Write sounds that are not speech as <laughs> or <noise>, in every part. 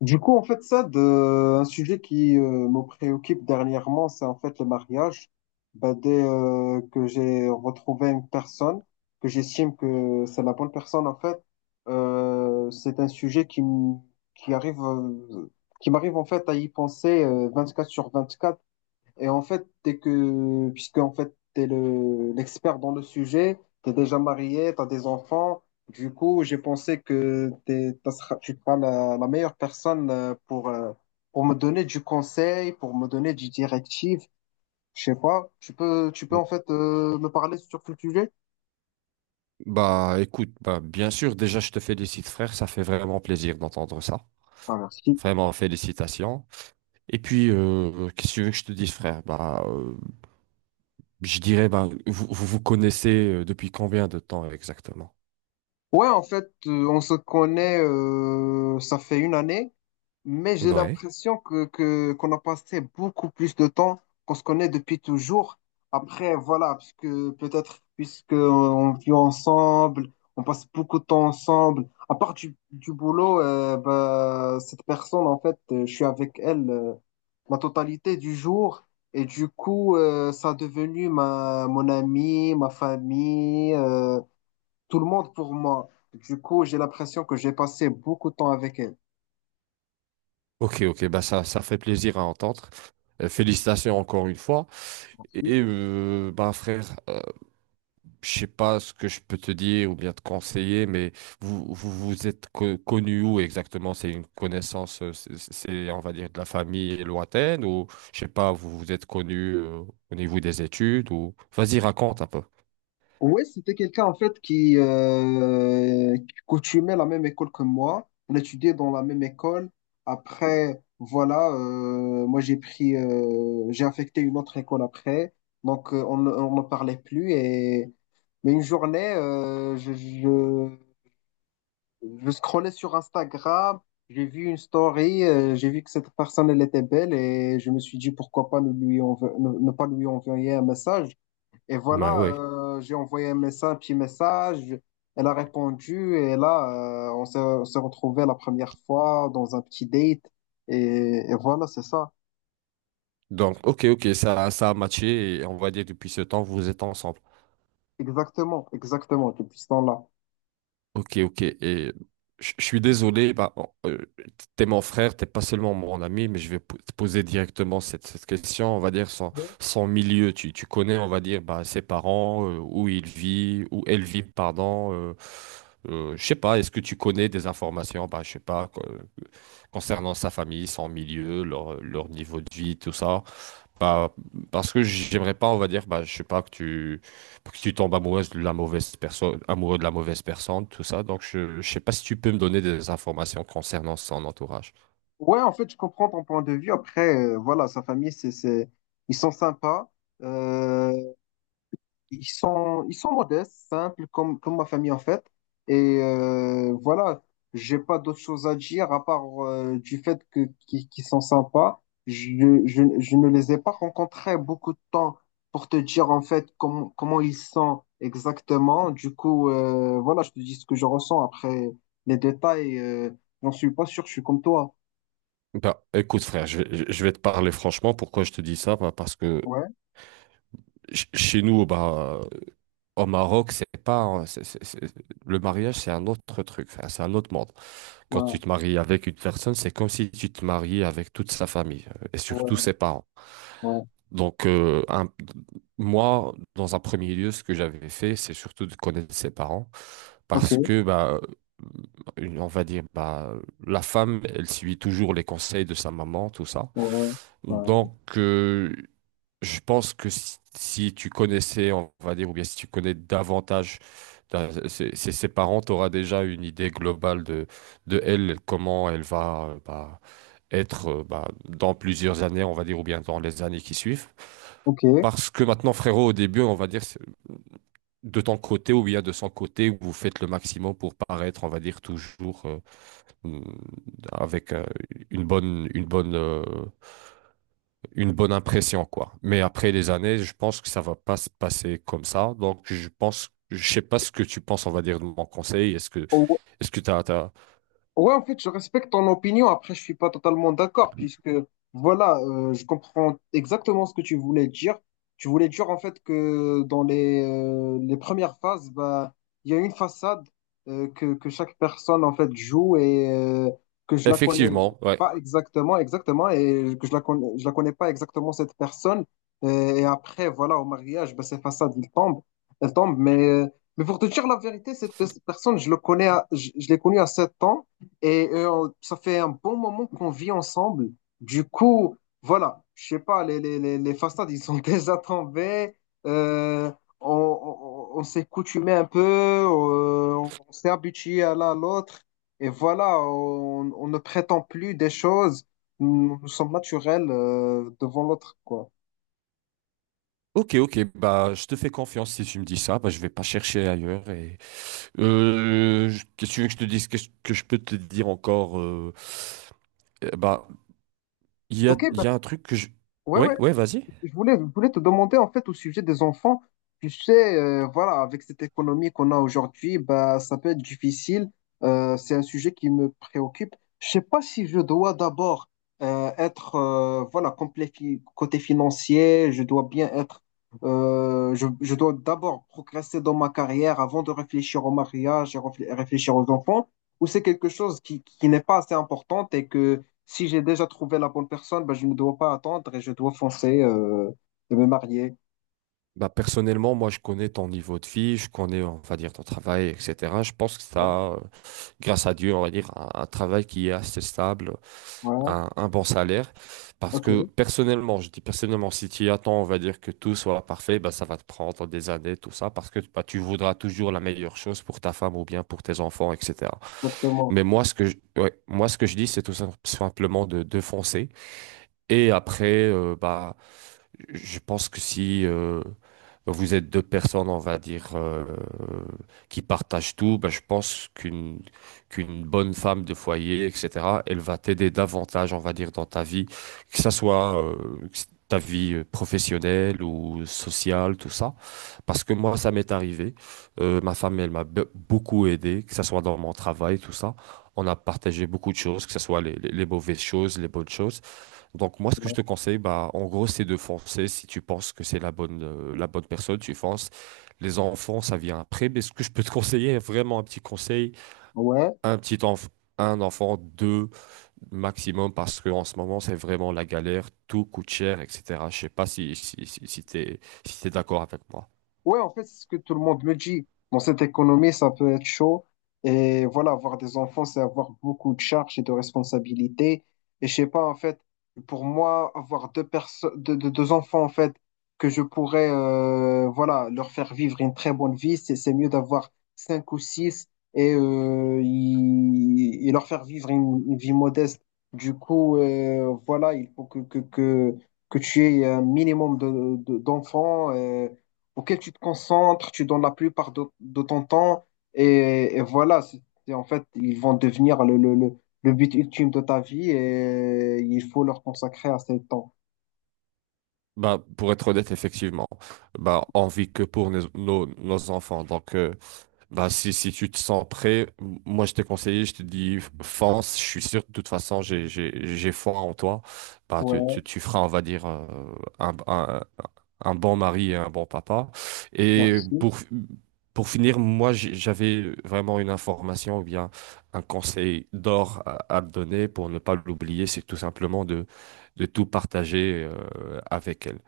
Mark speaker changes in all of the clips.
Speaker 1: Du coup, en fait, ça, un sujet qui me préoccupe dernièrement, c'est en fait le mariage. Bah, dès que j'ai retrouvé une personne, que j'estime que c'est la bonne personne, en fait, c'est un sujet qui, qui arrive, qui m'arrive en fait à y penser 24 sur 24. Et en fait, t'es que, puisque en fait, l'expert dans le sujet, t'es déjà marié, t'as des enfants. Du coup, j'ai pensé que tu seras la meilleure personne pour me donner du conseil, pour me donner du directive. Je sais pas. Tu peux
Speaker 2: Mm.
Speaker 1: en fait me parler sur ce sujet?
Speaker 2: Bah écoute, bah, bien sûr, déjà je te félicite frère, ça fait vraiment plaisir d'entendre ça.
Speaker 1: Ah, merci.
Speaker 2: Vraiment, félicitations. Et puis, qu'est-ce que tu veux que je te dise frère? Bah, je dirais, bah, vous vous connaissez depuis combien de temps exactement?
Speaker 1: Ouais, en fait, on se connaît, ça fait une année. Mais j'ai
Speaker 2: Ouais.
Speaker 1: l'impression qu'on a passé beaucoup plus de temps qu'on se connaît depuis toujours. Après, voilà, parce que peut-être puisqu'on vit ensemble, on passe beaucoup de temps ensemble. À part du boulot, bah, cette personne, en fait, je suis avec elle la totalité du jour. Et du coup, ça a devenu mon ami, ma famille, tout le monde pour moi. Du coup, j'ai l'impression que j'ai passé beaucoup de temps avec elle.
Speaker 2: Ok, ok, bah ça fait plaisir à entendre. Félicitations encore une fois.
Speaker 1: Merci.
Speaker 2: Et bah frère, je sais pas ce que je peux te dire ou bien te conseiller, mais vous êtes connu où exactement? C'est une connaissance, c'est, on va dire, de la famille lointaine ou je sais pas, vous vous êtes connu au niveau des études ou. Vas-y, raconte un peu.
Speaker 1: Ouais, c'était quelqu'un en fait qui coutumait la même école que moi. On étudiait dans la même école. Après, voilà, moi j'ai pris, j'ai affecté une autre école après. Donc on, on ne parlait plus. Et... Mais une journée, je scrollais sur Instagram, j'ai vu une story, j'ai vu que cette personne elle était belle et je me suis dit pourquoi pas ne pas lui envoyer un message. Et
Speaker 2: Ouais,
Speaker 1: voilà,
Speaker 2: ouais.
Speaker 1: j'ai envoyé un message, un petit message. Elle a répondu et là, on s'est retrouvés la première fois dans un petit date. Et, et voilà, c'est ça.
Speaker 2: Donc, ok, ok, ça a matché et on va dire depuis ce temps, vous êtes ensemble.
Speaker 1: Exactement, exactement, depuis ce temps-là.
Speaker 2: Ok, ok. Et je suis désolé, bah, bon, t'es mon frère, t'es pas seulement mon ami, mais je vais te poser directement cette question, on va dire,
Speaker 1: Ok.
Speaker 2: son milieu. Tu connais, on va dire, bah, ses parents, où il vit, où elle vit, pardon. Je sais pas, est-ce que tu connais des informations, bah, je sais pas, concernant sa famille, son milieu, leur niveau de vie, tout ça? Bah, parce que j'aimerais pas, on va dire, bah, je sais pas, que tu tombes amoureuse de la mauvaise personne, amoureux de la mauvaise personne, tout ça. Donc, je sais pas si tu peux me donner des informations concernant son entourage.
Speaker 1: Ouais, en fait, je comprends ton point de vue. Après, voilà, sa famille, ils sont sympas. Euh, ils sont modestes, simples, comme ma famille en fait. Et voilà, j'ai pas d'autre chose à dire à part du fait que qu'ils sont sympas. Je je, ne les ai pas rencontrés beaucoup de temps pour te dire en fait comment ils sont exactement. Du coup, voilà, je te dis ce que je ressens. Après les détails, j'en suis pas sûr, je suis comme toi.
Speaker 2: Bah, écoute, frère, je vais te parler franchement. Pourquoi je te dis ça? Bah, parce que
Speaker 1: Ouais,
Speaker 2: chez nous, bah, au Maroc, c'est pas le mariage, c'est un autre truc, enfin, c'est un autre monde. Quand
Speaker 1: ouais,
Speaker 2: tu te maries avec une personne, c'est comme si tu te mariais avec toute sa famille et surtout
Speaker 1: ouais,
Speaker 2: ses parents.
Speaker 1: ouais.
Speaker 2: Donc, moi, dans un premier lieu, ce que j'avais fait, c'est surtout de connaître ses parents
Speaker 1: Ok,
Speaker 2: parce
Speaker 1: ouais,
Speaker 2: que, bah, on va dire, bah, la femme, elle suit toujours les conseils de sa maman, tout ça.
Speaker 1: ouais. Ouais.
Speaker 2: Donc, je pense que si tu connaissais, on va dire, ou bien si tu connais davantage ses parents, tu auras déjà une idée globale de elle, comment elle va être dans plusieurs années, on va dire, ou bien dans les années qui suivent.
Speaker 1: Ok.
Speaker 2: Parce que maintenant, frérot, au début, on va dire, de ton côté ou bien de son côté, vous faites le maximum pour paraître, on va dire, toujours mm, avec une bonne, une bonne, euh, une bonne impression, quoi. Mais après les années, je pense que ça va pas se passer comme ça. Donc, je pense, je sais pas ce que tu penses, on va dire, de mon conseil. Est-ce que t'as.
Speaker 1: Ouais, en fait, je respecte ton opinion. Après, je suis pas totalement d'accord puisque, voilà, je comprends exactement ce que tu voulais dire. Tu voulais dire, en fait, que dans les premières phases, bah, il y a une façade que chaque personne, en fait, joue et que je la connais
Speaker 2: Effectivement, ouais.
Speaker 1: pas exactement, exactement, et que je la connais pas exactement cette personne. Et, après, voilà, au mariage, bah, ces façades, ils tombent, elles tombent. Mais pour te dire la vérité, cette personne, je le connais, je l'ai connue à 7 ans. Et ça fait un bon moment qu'on vit ensemble. Du coup, voilà, je sais pas, les façades, ils sont <laughs> déjà tombés. Euh, on on s'est coutumé un peu, on s'est habitué à l'un à l'autre. Et voilà, on ne prétend plus des choses. Nous, nous sommes naturels devant l'autre, quoi.
Speaker 2: Ok, ok, bah, je te fais confiance si tu me dis ça, bah, je vais pas chercher ailleurs. Et. Qu'est-ce que tu veux que je te dise, qu'est-ce que je peux te dire encore bah,
Speaker 1: Ok,
Speaker 2: il
Speaker 1: ben,
Speaker 2: y a un truc que je.
Speaker 1: ouais,
Speaker 2: Ouais,
Speaker 1: ouais.
Speaker 2: ouais, vas-y.
Speaker 1: Je voulais te demander en fait au sujet des enfants. Tu sais, voilà, avec cette économie qu'on a aujourd'hui, bah, ça peut être difficile. C'est un sujet qui me préoccupe. Je sais pas si je dois d'abord être voilà complet côté financier. Je dois bien être. Je dois d'abord progresser dans ma carrière avant de réfléchir au mariage et réfléchir aux enfants. Ou c'est quelque chose qui n'est pas assez importante et que si j'ai déjà trouvé la bonne personne, ben, je ne dois pas attendre et je dois foncer et me marier.
Speaker 2: Bah, personnellement, moi, je connais ton niveau de vie, je connais, on va dire, ton travail, etc. Je pense que
Speaker 1: Ouais,
Speaker 2: ça, grâce à Dieu, on va dire, un travail qui est assez stable,
Speaker 1: ouais,
Speaker 2: un bon salaire. Parce
Speaker 1: ok,
Speaker 2: que personnellement, je dis personnellement, si tu attends, on va dire que tout soit parfait, bah, ça va te prendre des années, tout ça, parce que bah, tu voudras toujours la meilleure chose pour ta femme ou bien pour tes enfants, etc.
Speaker 1: exactement.
Speaker 2: Mais moi, ce que je, ouais, moi, ce que je dis, c'est tout simplement de foncer. Et après, bah, je pense que si vous êtes deux personnes, on va dire, qui partagent tout, ben, je pense qu'une bonne femme de foyer, etc., elle va t'aider davantage, on va dire, dans ta vie, que ça soit que ta vie professionnelle ou sociale, tout ça. Parce que moi, ça m'est arrivé. Ma femme, elle m'a beaucoup aidé, que ça soit dans mon travail, tout ça. On a partagé beaucoup de choses, que ce soit les mauvaises choses, les bonnes choses. Donc moi, ce que
Speaker 1: Ouais.
Speaker 2: je te conseille, bah, en gros, c'est de foncer. Si tu penses que c'est la bonne personne, tu fonces. Les enfants, ça vient après. Mais ce que je peux te <laughs> conseiller, vraiment un petit conseil,
Speaker 1: Ouais.
Speaker 2: un petit enf- un enfant, deux maximum, parce que en ce moment, c'est vraiment la galère. Tout coûte cher, etc. Je sais pas si t'es d'accord avec moi.
Speaker 1: Ouais, en fait, c'est ce que tout le monde me dit. Dans cette économie, ça peut être chaud. Et voilà, avoir des enfants, c'est avoir beaucoup de charges et de responsabilités. Et je sais pas, en fait, pour moi, avoir deux personnes, deux enfants, en fait, que je pourrais, voilà, leur faire vivre une très bonne vie, c'est mieux d'avoir cinq ou six et, et leur faire vivre une vie modeste. Du coup, voilà, il faut que tu aies un minimum de, d'enfants. Auquel tu te concentres, tu donnes la plupart de ton temps, et voilà, c'est en fait, ils vont devenir le but ultime de ta vie et il faut leur consacrer assez de temps.
Speaker 2: Bah, pour être honnête, effectivement, bah, on vit que pour nos enfants. Donc, bah, si tu te sens prêt, moi je t'ai conseillé, je te dis fonce, je suis sûr, de toute façon j'ai foi en toi. Bah,
Speaker 1: Ouais,
Speaker 2: tu feras, on va dire, un, un, un bon mari et un bon papa. Et
Speaker 1: merci.
Speaker 2: pour finir, moi j'avais vraiment une information ou bien un conseil d'or à te donner pour ne pas l'oublier, c'est tout simplement de tout partager avec elle.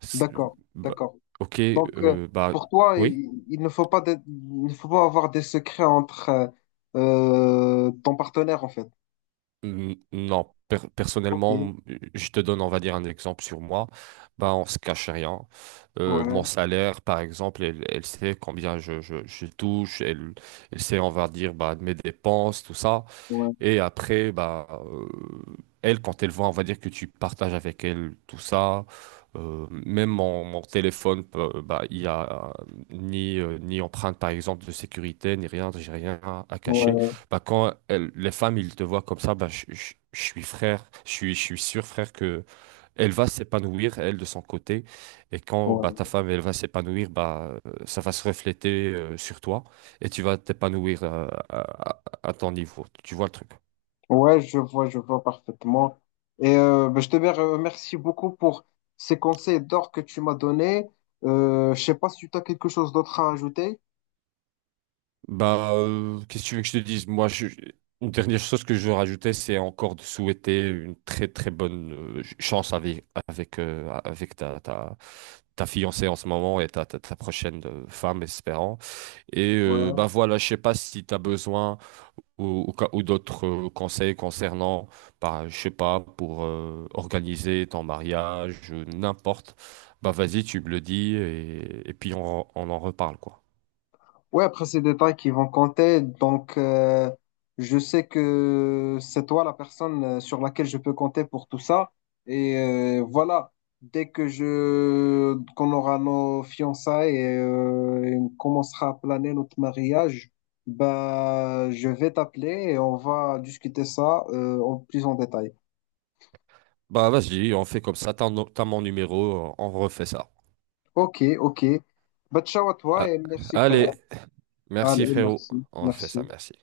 Speaker 2: C'est-
Speaker 1: D'accord,
Speaker 2: bah,
Speaker 1: d'accord.
Speaker 2: ok,
Speaker 1: Donc,
Speaker 2: bah
Speaker 1: pour toi,
Speaker 2: oui.
Speaker 1: il ne faut pas il ne faut pas avoir des secrets entre ton partenaire, en fait.
Speaker 2: Non,
Speaker 1: Ok,
Speaker 2: personnellement, je te donne, on va dire, un exemple sur moi. Bah, on se cache rien. Mon
Speaker 1: ouais,
Speaker 2: salaire, par exemple, elle, elle sait combien je touche. Elle, elle sait, on va dire, bah, mes dépenses, tout ça.
Speaker 1: ouais,
Speaker 2: Et après, bah, elle, quand elle voit, on va dire que tu partages avec elle tout ça. Même mon téléphone, bah, il y a ni empreinte, par exemple, de sécurité, ni rien, j'ai rien à cacher.
Speaker 1: ouais,
Speaker 2: Bah, quand les femmes, ils te voient comme ça, bah, je suis frère, je suis sûr, frère, que elle va s'épanouir, elle, de son côté. Et quand bah,
Speaker 1: ouais.
Speaker 2: ta femme, elle va s'épanouir, bah, ça va se refléter sur toi et tu vas t'épanouir à- à ton niveau. Tu vois le truc?
Speaker 1: Ouais, je vois parfaitement. Et ben, je te remercie beaucoup pour ces conseils d'or que tu m'as donnés. Je sais pas si tu as quelque chose d'autre à ajouter.
Speaker 2: Bah, qu'est-ce que tu veux que je te dise? Moi, une dernière chose que je veux rajouter, c'est encore de souhaiter une très très bonne chance avec ta fiancée en ce moment et ta prochaine femme, espérant. Et bah
Speaker 1: Ouais,
Speaker 2: voilà, je sais pas si tu as besoin ou d'autres conseils concernant, bah, je sais pas, pour organiser ton mariage, n'importe. Bah vas-y, tu me le dis et puis on en reparle quoi.
Speaker 1: Ouais, après, ces détails qui vont compter. Donc, je sais que c'est toi la personne sur laquelle je peux compter pour tout ça. Et voilà, dès que je qu'on aura nos fiançailles et on commencera à planer notre mariage, bah, je vais t'appeler et on va discuter ça en plus en détail.
Speaker 2: Bah vas-y, on fait comme ça, t'as no- t'as mon numéro, on refait ça.
Speaker 1: Ok, ok. Bah, ciao à toi
Speaker 2: Ah,
Speaker 1: et merci, frère.
Speaker 2: allez, merci
Speaker 1: Allez,
Speaker 2: frérot,
Speaker 1: merci,
Speaker 2: on fait ça,
Speaker 1: merci.
Speaker 2: merci.